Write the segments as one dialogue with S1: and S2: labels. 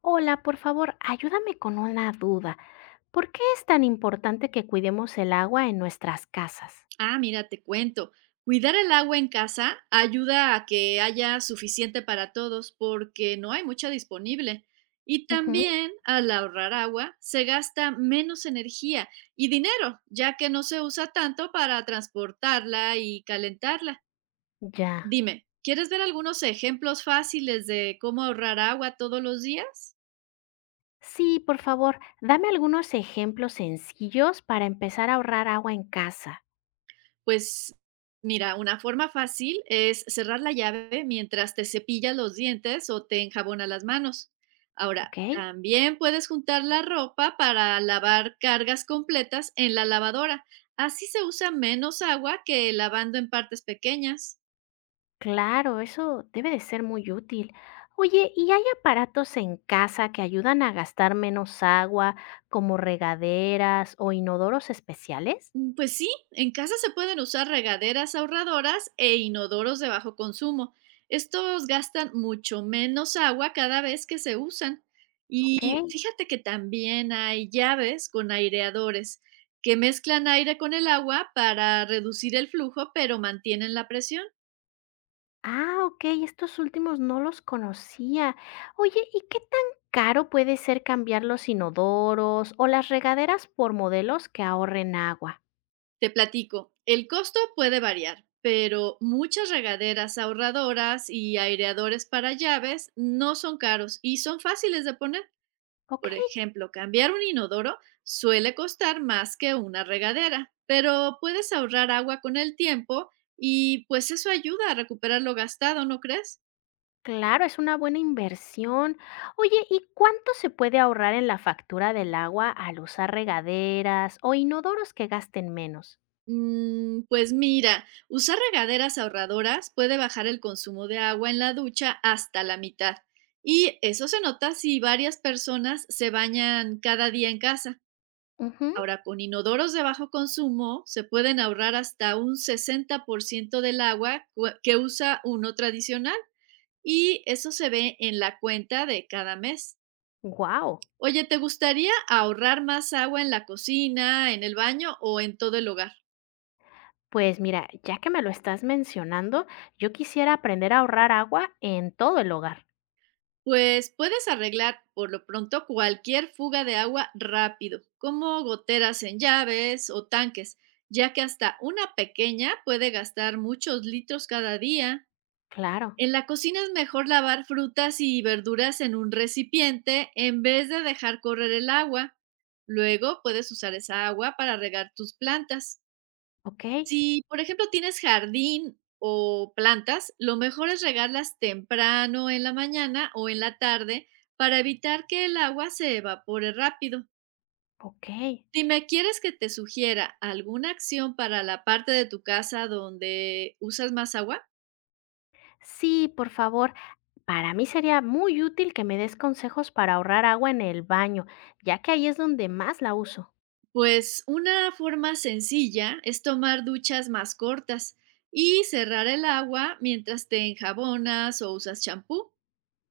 S1: Hola, por favor, ayúdame con una duda. ¿Por qué es tan importante que cuidemos el agua en nuestras casas?
S2: Ah, mira, te cuento. Cuidar el agua en casa ayuda a que haya suficiente para todos porque no hay mucha disponible. Y
S1: Ujú.
S2: también al ahorrar agua se gasta menos energía y dinero, ya que no se usa tanto para transportarla y calentarla.
S1: Ya.
S2: Dime, ¿quieres ver algunos ejemplos fáciles de cómo ahorrar agua todos los días?
S1: Sí, por favor, dame algunos ejemplos sencillos para empezar a ahorrar agua en casa,
S2: Pues mira, una forma fácil es cerrar la llave mientras te cepillas los dientes o te enjabonas las manos. Ahora,
S1: ¿ok?
S2: también puedes juntar la ropa para lavar cargas completas en la lavadora. Así se usa menos agua que lavando en partes pequeñas.
S1: Claro, eso debe de ser muy útil. Oye, ¿y hay aparatos en casa que ayudan a gastar menos agua, como regaderas o inodoros especiales?
S2: Pues sí, en casa se pueden usar regaderas ahorradoras e inodoros de bajo consumo. Estos gastan mucho menos agua cada vez que se usan.
S1: Ok.
S2: Y fíjate que también hay llaves con aireadores que mezclan aire con el agua para reducir el flujo, pero mantienen la presión.
S1: Ah, okey, estos últimos no los conocía. Oye, ¿y qué tan caro puede ser cambiar los inodoros o las regaderas por modelos que ahorren agua?
S2: Te platico, el costo puede variar, pero muchas regaderas ahorradoras y aireadores para llaves no son caros y son fáciles de poner. Por
S1: Okey,
S2: ejemplo, cambiar un inodoro suele costar más que una regadera, pero puedes ahorrar agua con el tiempo y pues eso ayuda a recuperar lo gastado, ¿no crees?
S1: claro, es una buena inversión. Oye, ¿y cuánto se puede ahorrar en la factura del agua al usar regaderas o inodoros que gasten menos?
S2: Pues mira, usar regaderas ahorradoras puede bajar el consumo de agua en la ducha hasta la mitad. Y eso se nota si varias personas se bañan cada día en casa.
S1: Ujú,
S2: Ahora, con inodoros de bajo consumo se pueden ahorrar hasta un 60% del agua que usa uno tradicional y eso se ve en la cuenta de cada mes.
S1: guau.
S2: Oye, ¿te gustaría ahorrar más agua en la cocina, en el baño o en todo el hogar?
S1: Pues mira, ya que me lo estás mencionando, yo quisiera aprender a ahorrar agua en todo el hogar.
S2: Pues puedes arreglar por lo pronto cualquier fuga de agua rápido, como goteras en llaves o tanques, ya que hasta una pequeña puede gastar muchos litros cada día.
S1: Claro,
S2: En la cocina es mejor lavar frutas y verduras en un recipiente en vez de dejar correr el agua. Luego puedes usar esa agua para regar tus plantas.
S1: okey,
S2: Si, por ejemplo, tienes jardín o plantas, lo mejor es regarlas temprano en la mañana o en la tarde para evitar que el agua se evapore rápido.
S1: okey.
S2: Dime, ¿quieres que te sugiera alguna acción para la parte de tu casa donde usas más agua?
S1: Sí, por favor. Para mí sería muy útil que me des consejos para ahorrar agua en el baño, ya que ahí es donde más la uso.
S2: Pues una forma sencilla es tomar duchas más cortas y cerrar el agua mientras te enjabonas o usas champú.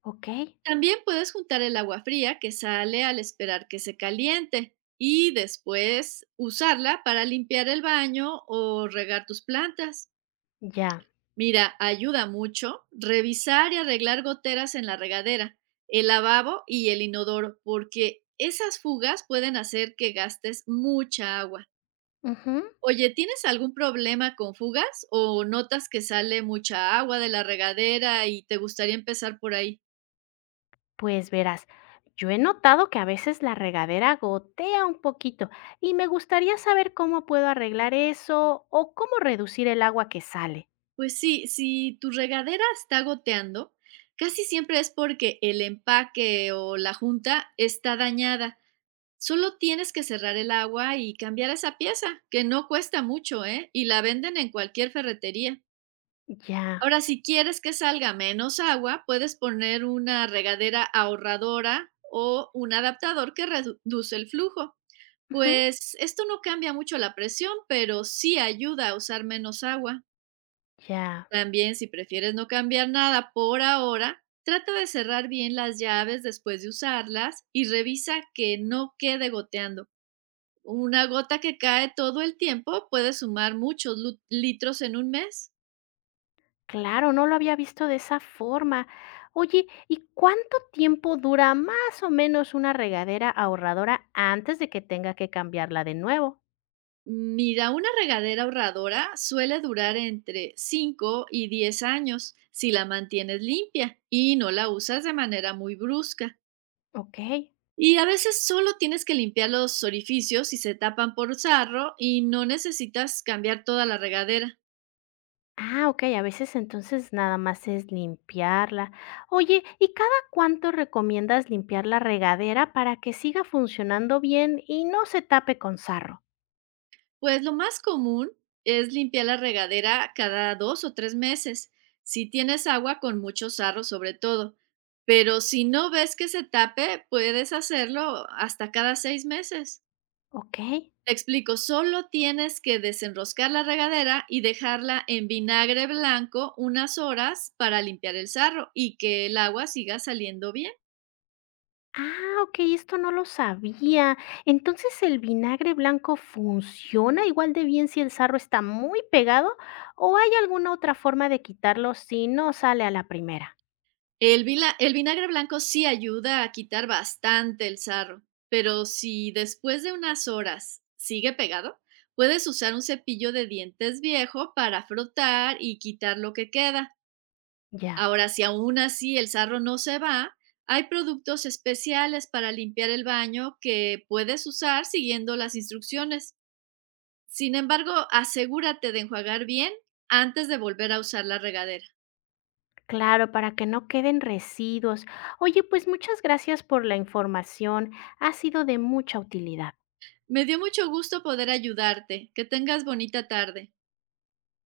S1: Ok,
S2: También puedes juntar el agua fría que sale al esperar que se caliente y después usarla para limpiar el baño o regar tus plantas.
S1: ya.
S2: Mira, ayuda mucho revisar y arreglar goteras en la regadera, el lavabo y el inodoro, porque esas fugas pueden hacer que gastes mucha agua.
S1: Ujú.
S2: Oye, ¿tienes algún problema con fugas o notas que sale mucha agua de la regadera y te gustaría empezar por ahí?
S1: Pues verás, yo he notado que a veces la regadera gotea un poquito y me gustaría saber cómo puedo arreglar eso o cómo reducir el agua que sale.
S2: Pues sí, si tu regadera está goteando, casi siempre es porque el empaque o la junta está dañada. Solo tienes que cerrar el agua y cambiar esa pieza, que no cuesta mucho, ¿eh? Y la venden en cualquier ferretería.
S1: Ya.
S2: Ahora, si quieres que salga menos agua, puedes poner una regadera ahorradora o un adaptador que reduce el flujo.
S1: Ujú,
S2: Pues, esto no cambia mucho la presión, pero sí ayuda a usar menos agua.
S1: ya.
S2: También, si prefieres no cambiar nada por ahora, trata de cerrar bien las llaves después de usarlas y revisa que no quede goteando. Una gota que cae todo el tiempo puede sumar muchos litros en un mes.
S1: Claro, no lo había visto de esa forma. Oye, ¿y cuánto tiempo dura más o menos una regadera ahorradora antes de que tenga que cambiarla de nuevo?
S2: Mira, una regadera ahorradora suele durar entre 5 y 10 años si la mantienes limpia y no la usas de manera muy brusca.
S1: Ok.
S2: Y a veces solo tienes que limpiar los orificios si se tapan por sarro y no necesitas cambiar toda la regadera.
S1: Ah, ok, a veces entonces nada más es limpiarla. Oye, ¿y cada cuánto recomiendas limpiar la regadera para que siga funcionando bien y no se tape con sarro?
S2: Pues lo más común es limpiar la regadera cada 2 o 3 meses, si tienes agua con mucho sarro sobre todo. Pero si no ves que se tape, puedes hacerlo hasta cada 6 meses.
S1: Ok.
S2: Te explico, solo tienes que desenroscar la regadera y dejarla en vinagre blanco unas horas para limpiar el sarro y que el agua siga saliendo bien.
S1: Ah, okey, esto no lo sabía. Entonces, ¿el vinagre blanco funciona igual de bien si el sarro está muy pegado, o hay alguna otra forma de quitarlo si no sale a la primera?
S2: El vinagre blanco sí ayuda a quitar bastante el sarro, pero si después de unas horas sigue pegado, puedes usar un cepillo de dientes viejo para frotar y quitar lo que queda.
S1: Ya,
S2: Ahora, si aún así el sarro no se va, hay productos especiales para limpiar el baño que puedes usar siguiendo las instrucciones. Sin embargo, asegúrate de enjuagar bien antes de volver a usar la regadera.
S1: claro, para que no queden residuos. Oye, pues muchas gracias por la información, ha sido de mucha utilidad.
S2: Me dio mucho gusto poder ayudarte. Que tengas bonita tarde.